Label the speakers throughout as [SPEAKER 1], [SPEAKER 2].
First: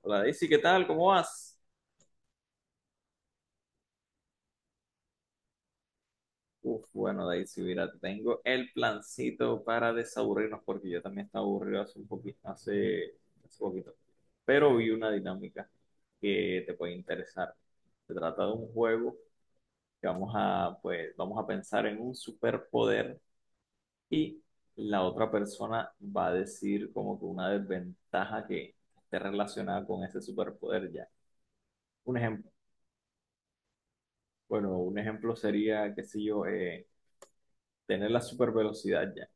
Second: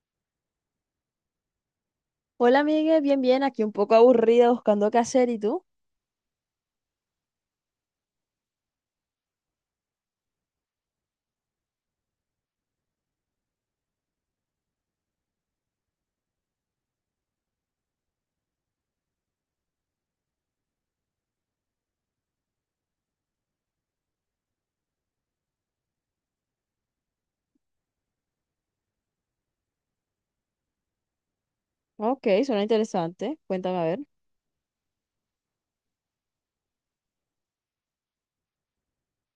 [SPEAKER 1] Hola Daisy, ¿qué tal? ¿Cómo vas?
[SPEAKER 2] Hola, Miguel, bien, bien, aquí un poco aburrida buscando qué hacer, ¿y tú?
[SPEAKER 1] Bueno Daisy, mira, te tengo el plancito para desaburrirnos porque yo también estaba aburrido hace un poquito, hace poquito. Pero vi una dinámica que te puede interesar. Se trata de un juego que vamos a pensar en un superpoder y la otra persona va a decir como que una desventaja que esté relacionada con ese superpoder ya. Un
[SPEAKER 2] Ok,
[SPEAKER 1] ejemplo,
[SPEAKER 2] suena interesante, cuéntame a ver.
[SPEAKER 1] bueno, un ejemplo sería, qué sé yo, tener la super velocidad ya.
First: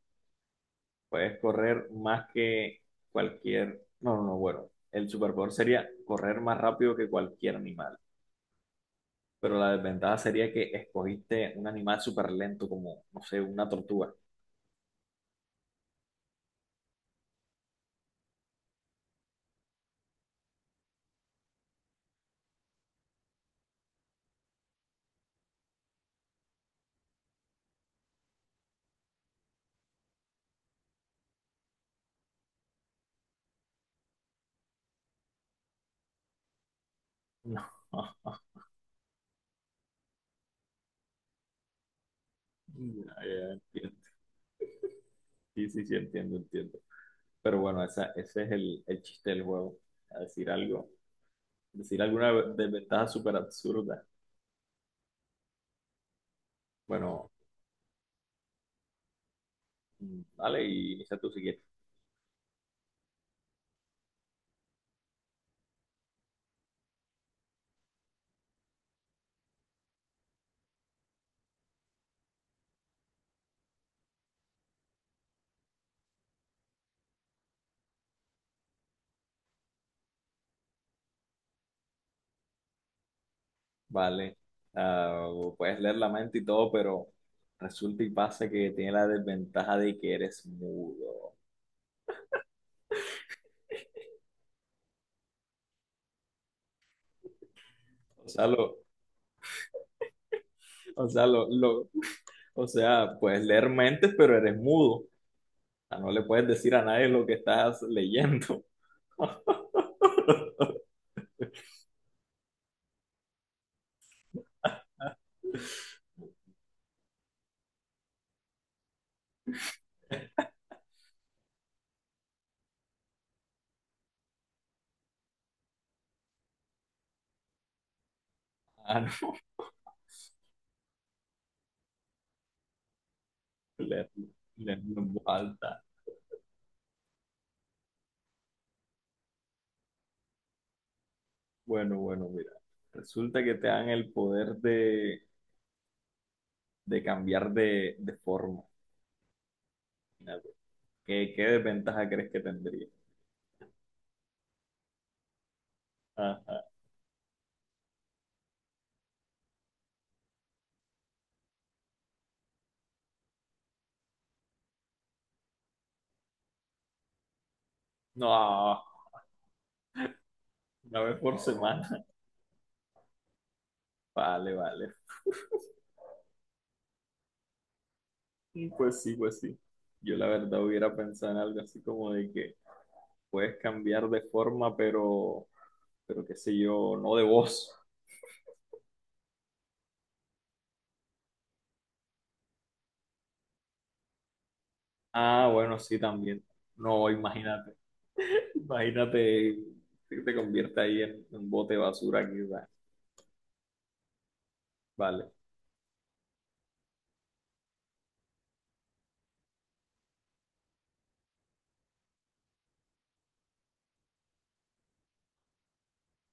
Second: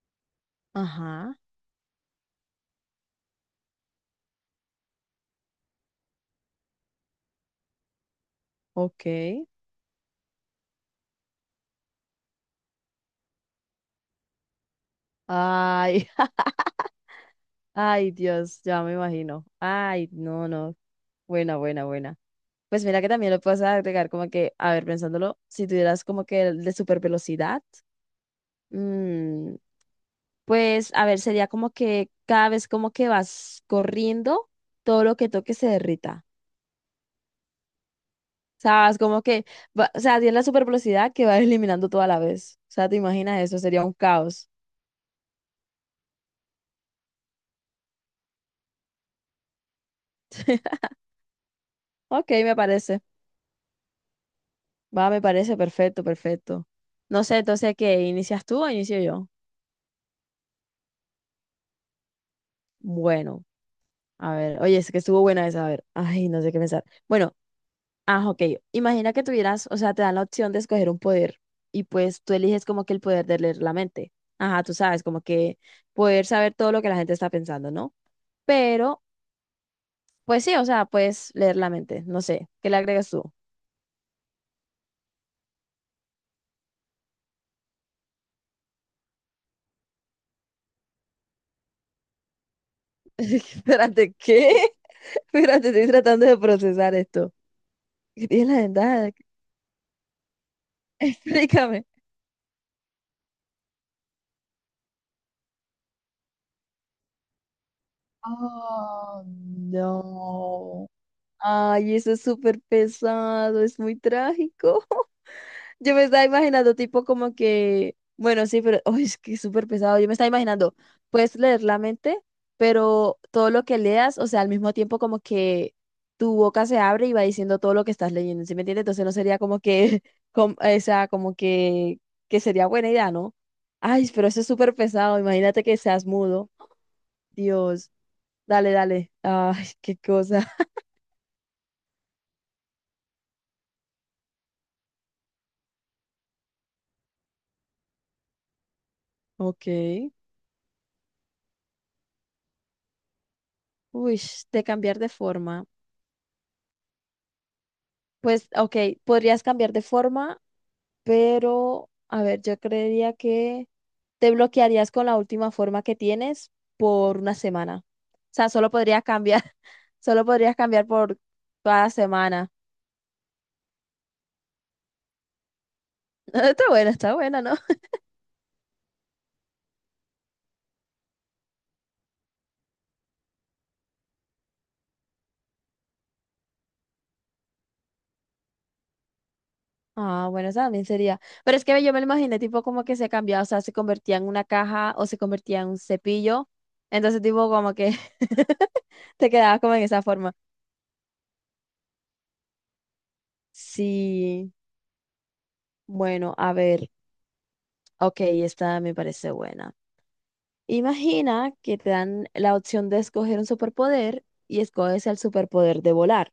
[SPEAKER 2] Ajá,
[SPEAKER 1] Puedes correr más que cualquier. No, no, no, bueno. El superpoder sería correr más rápido que cualquier animal.
[SPEAKER 2] ok.
[SPEAKER 1] Pero la desventaja sería que escogiste un animal súper lento, como, no sé, una tortuga.
[SPEAKER 2] Ay, ay, Dios, ya me imagino. Ay, no, no, buena, buena, buena. Pues mira que también lo puedes agregar como que, a ver, pensándolo, si tuvieras como que el de super velocidad, mm, pues a ver, sería como que cada vez como que vas corriendo, todo lo que toques se derrita.
[SPEAKER 1] No.
[SPEAKER 2] ¿Sabes? Como que, o sea, tiene la super velocidad que va eliminando toda la vez. O sea, ¿te
[SPEAKER 1] Ya,
[SPEAKER 2] imaginas
[SPEAKER 1] ya,
[SPEAKER 2] eso? Sería un
[SPEAKER 1] entiendo.
[SPEAKER 2] caos.
[SPEAKER 1] Sí, sí, sí, entiendo, entiendo. Pero bueno, ese es el chiste del juego. A decir algo. Decir
[SPEAKER 2] Ok,
[SPEAKER 1] alguna
[SPEAKER 2] me parece.
[SPEAKER 1] desventaja súper absurda.
[SPEAKER 2] Va, me parece perfecto, perfecto. No
[SPEAKER 1] Bueno,
[SPEAKER 2] sé, entonces, ¿qué? ¿Inicias tú o inicio yo?
[SPEAKER 1] dale y inicia tú si quieres.
[SPEAKER 2] Bueno, a ver. Oye, es que estuvo buena esa, a ver. Ay, no sé qué pensar. Bueno, ah, ok. Imagina que tuvieras, o sea, te dan la opción de escoger un poder y pues tú eliges como que el poder de leer la mente. Ajá, tú sabes, como que poder saber todo lo que la gente está pensando, ¿no? Pero pues sí, o sea, puedes leer la mente, no sé, ¿qué le agregas tú?
[SPEAKER 1] Vale, Ah, puedes leer la mente y todo, pero resulta y pasa que tiene la desventaja de que eres mudo.
[SPEAKER 2] Espérate, ¿qué? Espérate, estoy tratando de procesar esto. ¿Qué
[SPEAKER 1] O sea,
[SPEAKER 2] tiene la
[SPEAKER 1] lo,
[SPEAKER 2] ventaja?
[SPEAKER 1] o sea, lo,
[SPEAKER 2] Explícame.
[SPEAKER 1] lo- o sea, puedes leer mentes, pero eres mudo. O sea, no le puedes decir a nadie lo que estás leyendo.
[SPEAKER 2] Oh, no. Ay, eso es súper pesado, es muy trágico. Yo me estaba imaginando, tipo, como que, bueno, sí, pero uy, es que es súper pesado. Yo me estaba imaginando, puedes leer la mente, pero todo lo que leas, o sea, al mismo tiempo, como que tu boca se abre y va diciendo todo lo que estás leyendo, ¿sí me entiendes?
[SPEAKER 1] Ah,
[SPEAKER 2] Entonces no
[SPEAKER 1] no,
[SPEAKER 2] sería como que, o sea, como que sería buena idea, ¿no? Ay,
[SPEAKER 1] leerlo,
[SPEAKER 2] pero eso es súper
[SPEAKER 1] leerlo en
[SPEAKER 2] pesado.
[SPEAKER 1] voz
[SPEAKER 2] Imagínate que
[SPEAKER 1] alta.
[SPEAKER 2] seas mudo. Dios, dale, dale. Ay, qué cosa.
[SPEAKER 1] Bueno, bueno, mira. Resulta que te dan el poder de cambiar de forma.
[SPEAKER 2] Ok.
[SPEAKER 1] Imagínate. ¿Qué, qué desventaja crees que tendría?
[SPEAKER 2] Uy, de cambiar de forma.
[SPEAKER 1] Ajá.
[SPEAKER 2] Pues, ok, podrías cambiar de forma pero a ver, yo creería que te bloquearías con la última forma que tienes por una semana. O sea, solo
[SPEAKER 1] No,
[SPEAKER 2] podrías cambiar, solo podrías cambiar
[SPEAKER 1] una
[SPEAKER 2] por
[SPEAKER 1] vez por
[SPEAKER 2] toda la
[SPEAKER 1] semana.
[SPEAKER 2] semana.
[SPEAKER 1] Vale, vale.
[SPEAKER 2] Está buena, ¿no?
[SPEAKER 1] Pues sí, pues sí. Yo la verdad hubiera pensado en algo así como de que puedes cambiar de forma, pero qué sé yo, no de voz.
[SPEAKER 2] Ah, bueno, esa también sería. Pero es que yo me lo imaginé tipo como que se cambiaba, o sea, se convertía en una caja o se
[SPEAKER 1] Ah,
[SPEAKER 2] convertía en un
[SPEAKER 1] bueno, sí, también.
[SPEAKER 2] cepillo.
[SPEAKER 1] No,
[SPEAKER 2] Entonces, tipo
[SPEAKER 1] imagínate.
[SPEAKER 2] como que
[SPEAKER 1] Imagínate
[SPEAKER 2] te quedabas como en esa
[SPEAKER 1] que
[SPEAKER 2] forma.
[SPEAKER 1] te convierta ahí en un bote de basura aquí, va.
[SPEAKER 2] Sí,
[SPEAKER 1] Vale,
[SPEAKER 2] bueno, a ver. Ok, esta me parece buena. Imagina que te dan la opción de escoger un superpoder y escoges el superpoder de volar.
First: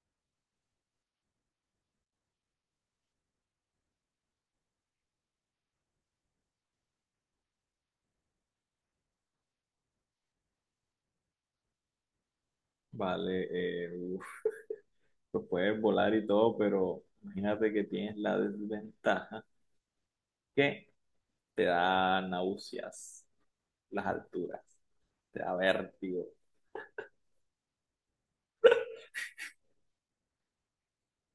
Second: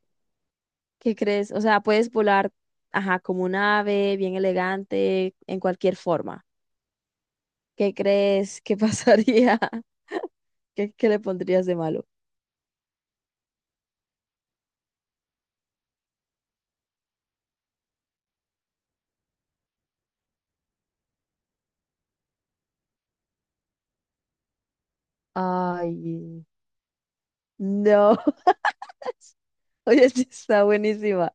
[SPEAKER 2] ¿Qué crees? O sea, puedes volar, ajá, como un ave, bien elegante, en cualquier forma. ¿Qué crees que pasaría? ¿Qué, qué le pondrías de malo?
[SPEAKER 1] vale. Uf, pues puedes volar y todo, pero imagínate que tienes la desventaja que te da náuseas. Las alturas. Te da
[SPEAKER 2] Ay,
[SPEAKER 1] vértigo.
[SPEAKER 2] no, oye, sí está buenísima.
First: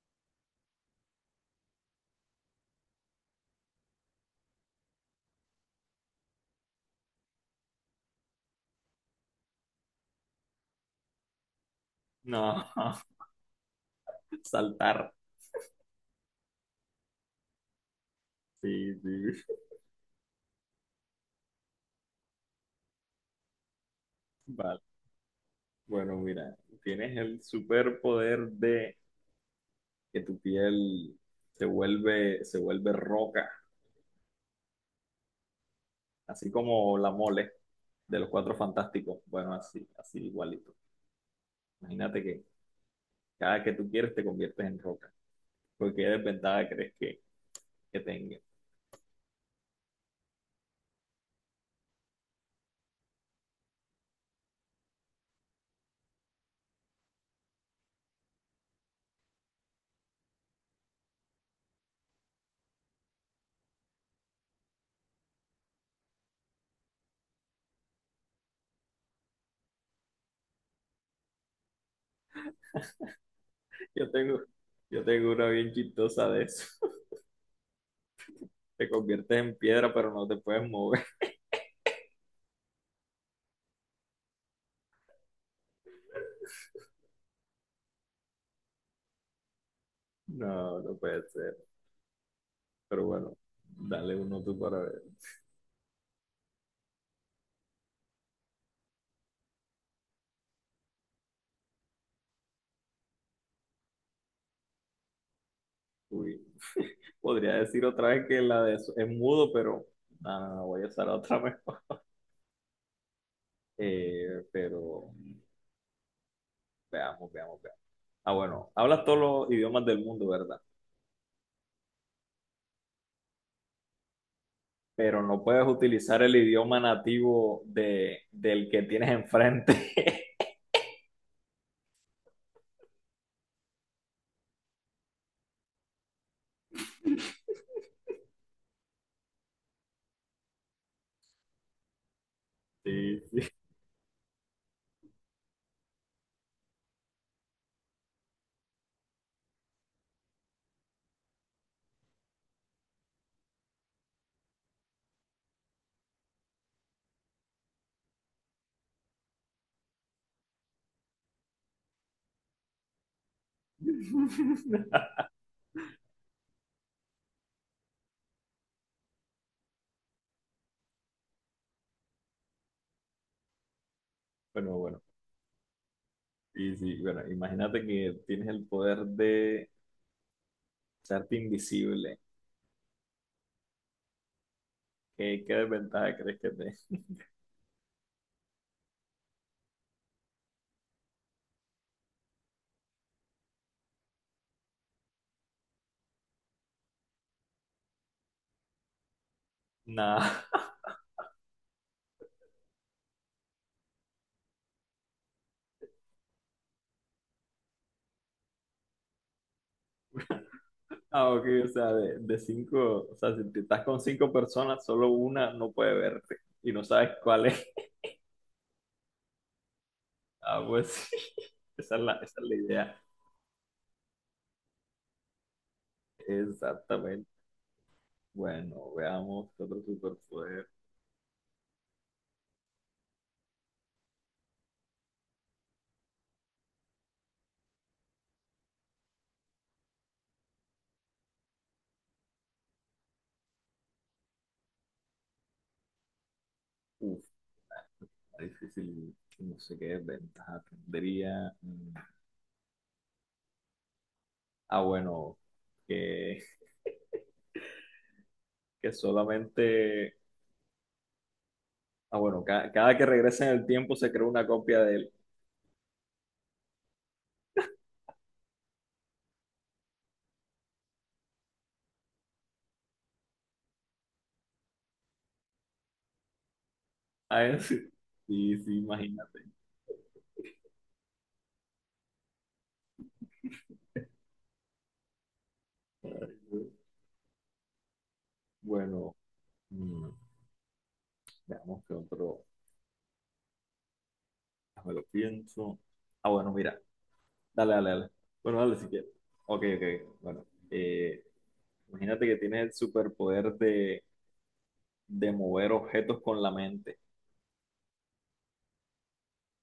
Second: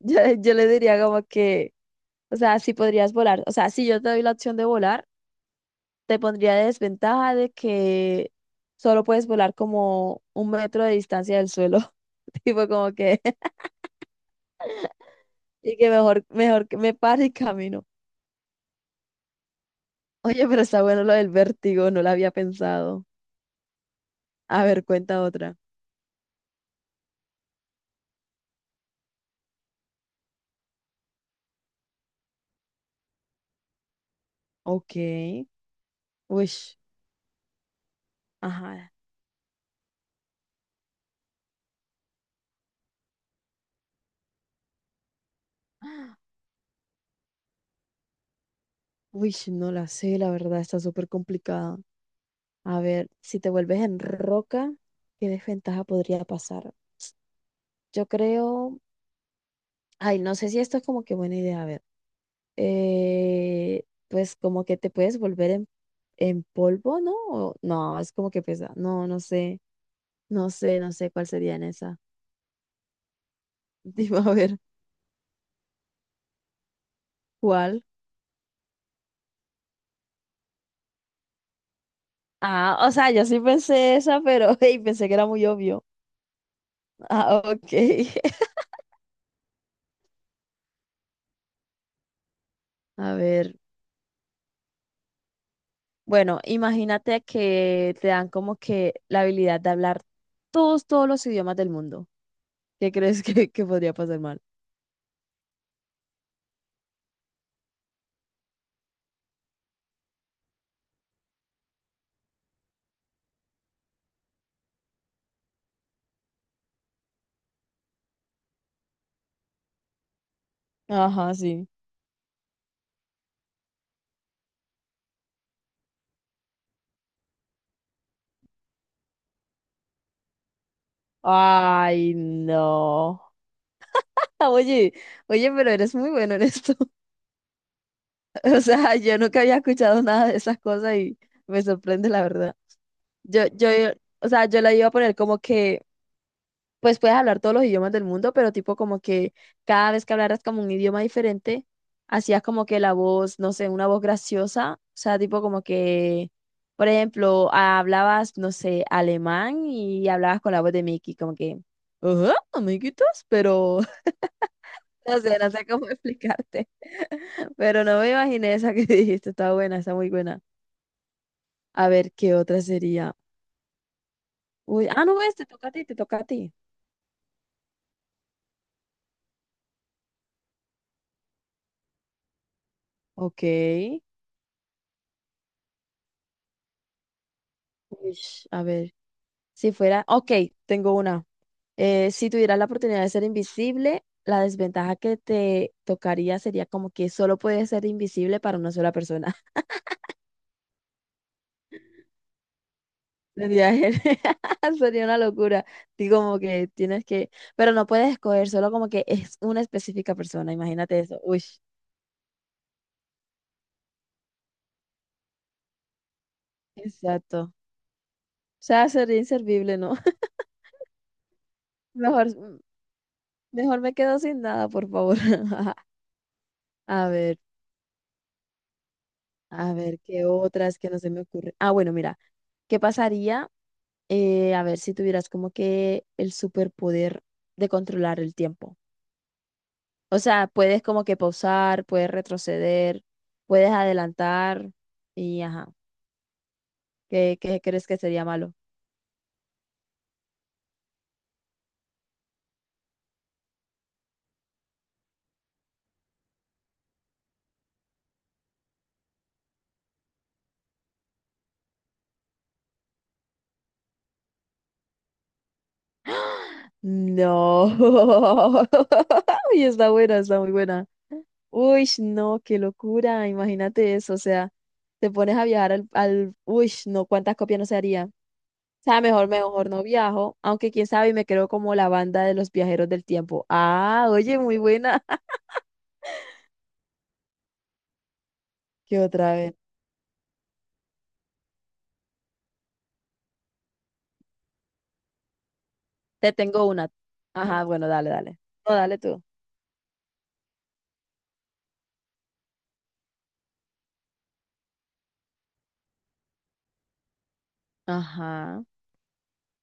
[SPEAKER 2] Yo le diría como que, o sea, sí podrías volar. O sea, si yo te doy la opción de volar. Te pondría de desventaja de que solo puedes volar como un metro de distancia del suelo.
[SPEAKER 1] No,
[SPEAKER 2] Tipo como que,
[SPEAKER 1] saltar.
[SPEAKER 2] y que mejor, mejor que me pare y camino.
[SPEAKER 1] Sí, sí.
[SPEAKER 2] Oye, pero está bueno lo del vértigo, no lo había pensado. A
[SPEAKER 1] Vale.
[SPEAKER 2] ver, cuenta otra.
[SPEAKER 1] Bueno, mira, tienes el superpoder de que tu piel se vuelve roca,
[SPEAKER 2] Ok.
[SPEAKER 1] así
[SPEAKER 2] Uy,
[SPEAKER 1] como la mole de los Cuatro
[SPEAKER 2] ajá.
[SPEAKER 1] Fantásticos. Bueno, así, así igualito. Imagínate que cada que tú quieres te conviertes en roca. Porque qué desventaja crees que tenga?
[SPEAKER 2] Uy, no la sé, la verdad, está súper complicada. A ver, si te vuelves en roca, ¿qué desventaja podría pasar? Yo creo, ay, no sé si esto es como que buena idea, a ver. Pues como que te puedes volver en polvo, ¿no? O- no, es como que pesa. No, no sé, no sé, no sé cuál sería en esa.
[SPEAKER 1] Yo
[SPEAKER 2] Dime a
[SPEAKER 1] tengo,
[SPEAKER 2] ver,
[SPEAKER 1] yo tengo una bien chistosa de eso.
[SPEAKER 2] ¿cuál?
[SPEAKER 1] Te conviertes en piedra, pero no te puedes mover.
[SPEAKER 2] Ah, o sea, yo sí pensé esa, pero hey, pensé que era muy obvio. Ah, ok.
[SPEAKER 1] No, no puede ser. Pero
[SPEAKER 2] A
[SPEAKER 1] bueno,
[SPEAKER 2] ver,
[SPEAKER 1] dale uno tú para ver.
[SPEAKER 2] bueno, imagínate que te dan como que la habilidad de hablar todos, todos los idiomas del mundo. ¿Qué crees que podría pasar mal?
[SPEAKER 1] Uy. Podría decir otra vez que la de es mudo, pero voy a usar otra mejor. Pero veamos, veamos, veamos. Ah, bueno, hablas todos los idiomas del mundo, ¿verdad?
[SPEAKER 2] Ajá, sí.
[SPEAKER 1] Pero no puedes utilizar el idioma nativo de, del que tienes enfrente.
[SPEAKER 2] Ay, no. Oye, oye, pero eres muy bueno en esto. O sea, yo nunca había escuchado nada de esas cosas y me sorprende, la verdad.
[SPEAKER 1] Sí,
[SPEAKER 2] Yo,
[SPEAKER 1] sí.
[SPEAKER 2] yo, o sea, yo la iba a poner como que, pues puedes hablar todos los idiomas del mundo, pero tipo como que cada vez que hablaras como un idioma diferente, hacías como que la voz, no sé, una voz graciosa. O sea, tipo como que, por ejemplo, hablabas, no sé, alemán y hablabas con la voz de Mickey, como que, ajá, amiguitos, pero no sé, no sé cómo explicarte. Pero no me imaginé esa que dijiste, está buena, está muy buena. A ver, ¿qué otra sería?
[SPEAKER 1] Bueno,
[SPEAKER 2] Uy,
[SPEAKER 1] bueno.
[SPEAKER 2] ah, no, este, toca a ti, te toca a ti.
[SPEAKER 1] Sí, sí, bueno, imagínate que tienes el poder de hacerte invisible.
[SPEAKER 2] Ok.
[SPEAKER 1] ¿Qué, qué desventaja crees que te?
[SPEAKER 2] Uish, a ver, si fuera, ok, tengo una. Si tuvieras la oportunidad de ser invisible, la desventaja que te tocaría sería como que solo puedes ser invisible para una sola persona.
[SPEAKER 1] Nada.
[SPEAKER 2] Sería, sería una locura. Digo, como que tienes que, pero no puedes escoger solo como que es una específica persona, imagínate eso.
[SPEAKER 1] Ah,
[SPEAKER 2] Uy,
[SPEAKER 1] ok, o sea, de cinco, o sea, si te estás con cinco personas, solo una no puede verte y no sabes cuál
[SPEAKER 2] exacto. O
[SPEAKER 1] es.
[SPEAKER 2] sea, sería inservible, ¿no?
[SPEAKER 1] Ah, pues sí,
[SPEAKER 2] Mejor,
[SPEAKER 1] esa es la idea.
[SPEAKER 2] mejor me quedo sin nada, por favor. A
[SPEAKER 1] Exactamente.
[SPEAKER 2] ver,
[SPEAKER 1] Bueno, veamos qué
[SPEAKER 2] a
[SPEAKER 1] otro
[SPEAKER 2] ver, ¿qué
[SPEAKER 1] superpoder.
[SPEAKER 2] otras que no se me ocurre? Ah, bueno, mira, ¿qué pasaría? A ver, si tuvieras como que el superpoder de controlar el tiempo. O sea, puedes como que pausar, puedes retroceder, puedes adelantar y ajá.
[SPEAKER 1] Uf,
[SPEAKER 2] ¿Qué, qué crees que sería
[SPEAKER 1] está
[SPEAKER 2] malo?
[SPEAKER 1] difícil, no sé qué ventaja tendría. Ah, bueno, que, que solamente, ah, bueno, cada que regresa en el tiempo se crea una copia de él.
[SPEAKER 2] No. Y está buena, está muy buena. Uy, no, qué locura, imagínate eso, o sea, te pones a viajar al, al, uy, no, cuántas
[SPEAKER 1] Ah,
[SPEAKER 2] copias no
[SPEAKER 1] es-
[SPEAKER 2] se haría. O
[SPEAKER 1] sí, sí,
[SPEAKER 2] sea, mejor,
[SPEAKER 1] imagínate.
[SPEAKER 2] mejor no viajo, aunque quién sabe, y me creo como la banda de los viajeros del tiempo. Ah, oye, muy buena. ¿Qué
[SPEAKER 1] Bueno,
[SPEAKER 2] otra vez?
[SPEAKER 1] mm, veamos qué otro. Me lo pienso. Ah,
[SPEAKER 2] Te
[SPEAKER 1] bueno,
[SPEAKER 2] tengo
[SPEAKER 1] mira.
[SPEAKER 2] una. Ajá,
[SPEAKER 1] Dale,
[SPEAKER 2] bueno,
[SPEAKER 1] dale, dale.
[SPEAKER 2] dale, dale.
[SPEAKER 1] Bueno,
[SPEAKER 2] No,
[SPEAKER 1] dale si
[SPEAKER 2] dale
[SPEAKER 1] quieres.
[SPEAKER 2] tú.
[SPEAKER 1] Ok, ok. Bueno, imagínate que tienes el superpoder de mover objetos con la mente.
[SPEAKER 2] Ajá.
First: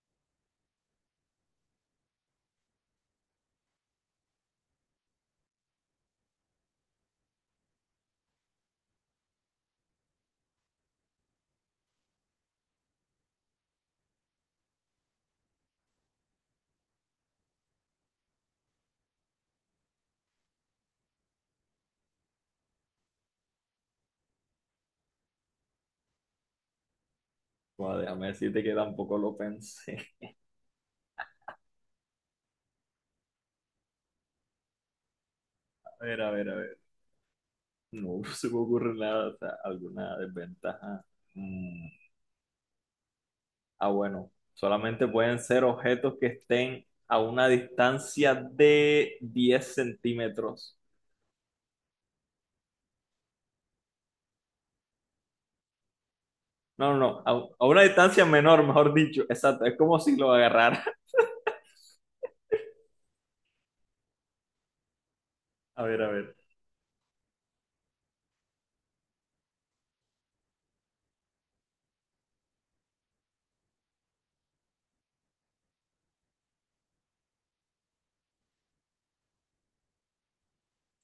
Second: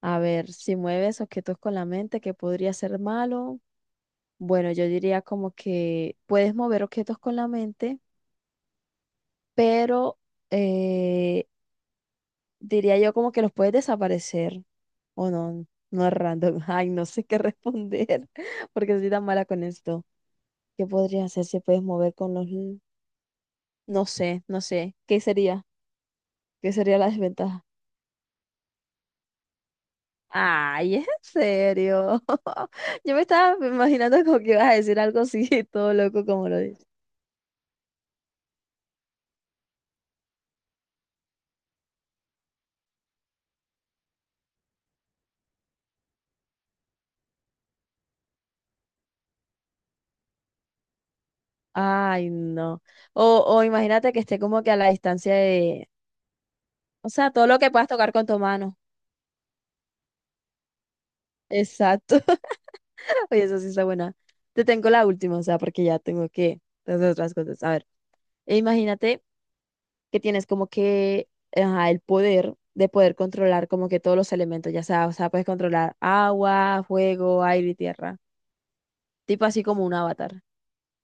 [SPEAKER 2] A ver, si mueves objetos con la mente, ¿qué podría ser malo? Bueno, yo diría como que puedes mover objetos con la mente, pero eh, diría yo como que los puedes desaparecer o no, no es random. Ay, no sé qué responder porque soy tan mala con esto. ¿Qué podría hacer si puedes mover con los... l- No sé, no sé. ¿Qué sería? ¿Qué sería la desventaja?
[SPEAKER 1] Joder, déjame decirte que tampoco lo pensé.
[SPEAKER 2] Ay, ¿en serio? Yo me estaba imaginando como que ibas a decir algo así, todo
[SPEAKER 1] A ver,
[SPEAKER 2] loco
[SPEAKER 1] a
[SPEAKER 2] como
[SPEAKER 1] ver, a
[SPEAKER 2] lo
[SPEAKER 1] ver.
[SPEAKER 2] dices.
[SPEAKER 1] No se me ocurre nada, o sea, alguna desventaja. Mm, Ah, bueno. Solamente pueden ser objetos que estén a una distancia de 10 centímetros.
[SPEAKER 2] Ay, no. O imagínate que esté como que a la distancia de...
[SPEAKER 1] No, no,
[SPEAKER 2] O
[SPEAKER 1] no,
[SPEAKER 2] sea,
[SPEAKER 1] a,
[SPEAKER 2] todo lo
[SPEAKER 1] a
[SPEAKER 2] que
[SPEAKER 1] una
[SPEAKER 2] puedas tocar
[SPEAKER 1] distancia
[SPEAKER 2] con tu
[SPEAKER 1] menor,
[SPEAKER 2] mano.
[SPEAKER 1] mejor dicho. Exacto, es como si lo agarrara.
[SPEAKER 2] Exacto. Oye, eso sí está buena. Te tengo la última, o sea,
[SPEAKER 1] A
[SPEAKER 2] porque ya
[SPEAKER 1] ver, a
[SPEAKER 2] tengo
[SPEAKER 1] ver.
[SPEAKER 2] que hacer otras cosas. A ver, e imagínate que tienes como que ajá, el poder de poder controlar como que todos los elementos, ya sea, o sea, puedes controlar agua, fuego, aire y tierra. Tipo así como un avatar.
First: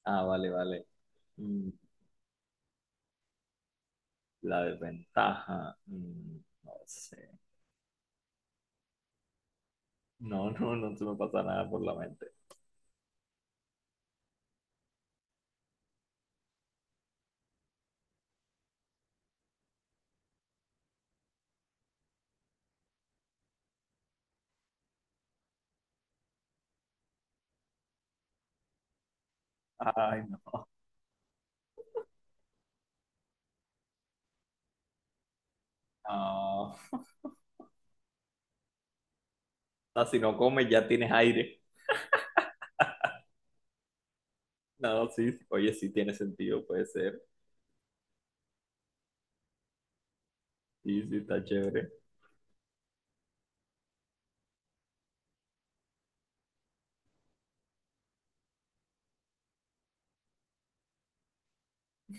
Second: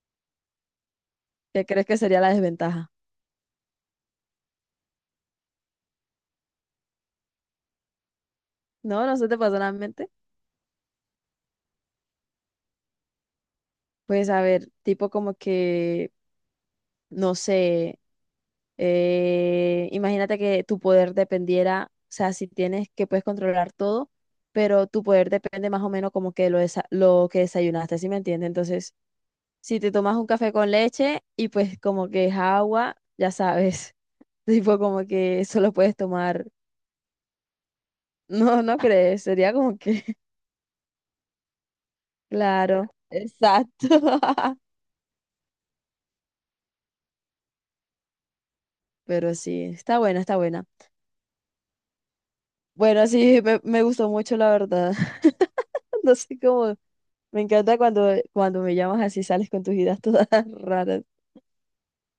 [SPEAKER 1] Ah, vale, vale.
[SPEAKER 2] ¿Qué
[SPEAKER 1] Mm,
[SPEAKER 2] crees que sería la desventaja?
[SPEAKER 1] La desventaja. No sé.
[SPEAKER 2] No, no se te pasó nada en la mente.
[SPEAKER 1] No, no, no se me pasa nada por la mente.
[SPEAKER 2] Pues a ver, tipo como que, no sé. Imagínate que tu poder dependiera, o sea, si tienes que puedes controlar todo, pero tu poder depende más o menos como que lo, lo que desayunaste, ¿sí me entiendes? Entonces, si te tomas
[SPEAKER 1] Ay,
[SPEAKER 2] un café
[SPEAKER 1] no.
[SPEAKER 2] con leche y pues como que es agua, ya sabes, tipo como que solo puedes tomar,
[SPEAKER 1] Ah,
[SPEAKER 2] no, no crees, sería como
[SPEAKER 1] ah,
[SPEAKER 2] que,
[SPEAKER 1] si no comes, ya tienes aire.
[SPEAKER 2] claro, exacto,
[SPEAKER 1] No, sí, sí. Oye, sí tiene sentido, puede ser.
[SPEAKER 2] pero sí, está buena, está buena.
[SPEAKER 1] Sí, sí, está chévere.
[SPEAKER 2] Bueno, sí, me gustó mucho, la verdad. No sé cómo. Me encanta cuando, cuando me llamas así, sales con tus ideas todas raras.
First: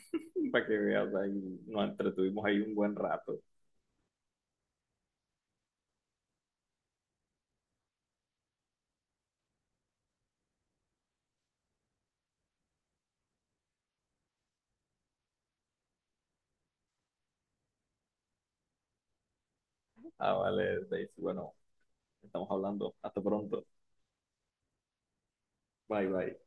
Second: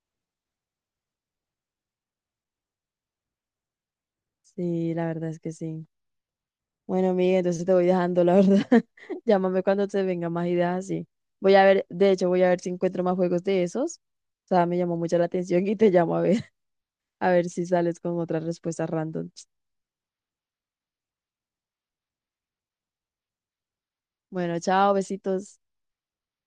[SPEAKER 1] Para que veas, ahí nos entretuvimos ahí un buen rato.
[SPEAKER 2] Sí, la verdad es que sí. Bueno, Miguel, entonces te voy dejando, la verdad. Llámame cuando te vengan más ideas así. Voy a ver, de hecho, voy a ver si encuentro más juegos de esos. O sea, me llamó mucho la atención y te llamo a ver, a ver si sales con otras respuestas random.
[SPEAKER 1] Ah, vale, Daisy. Bueno, estamos hablando. Hasta pronto.
[SPEAKER 2] Bueno, chao, besitos.
[SPEAKER 1] Bye, bye.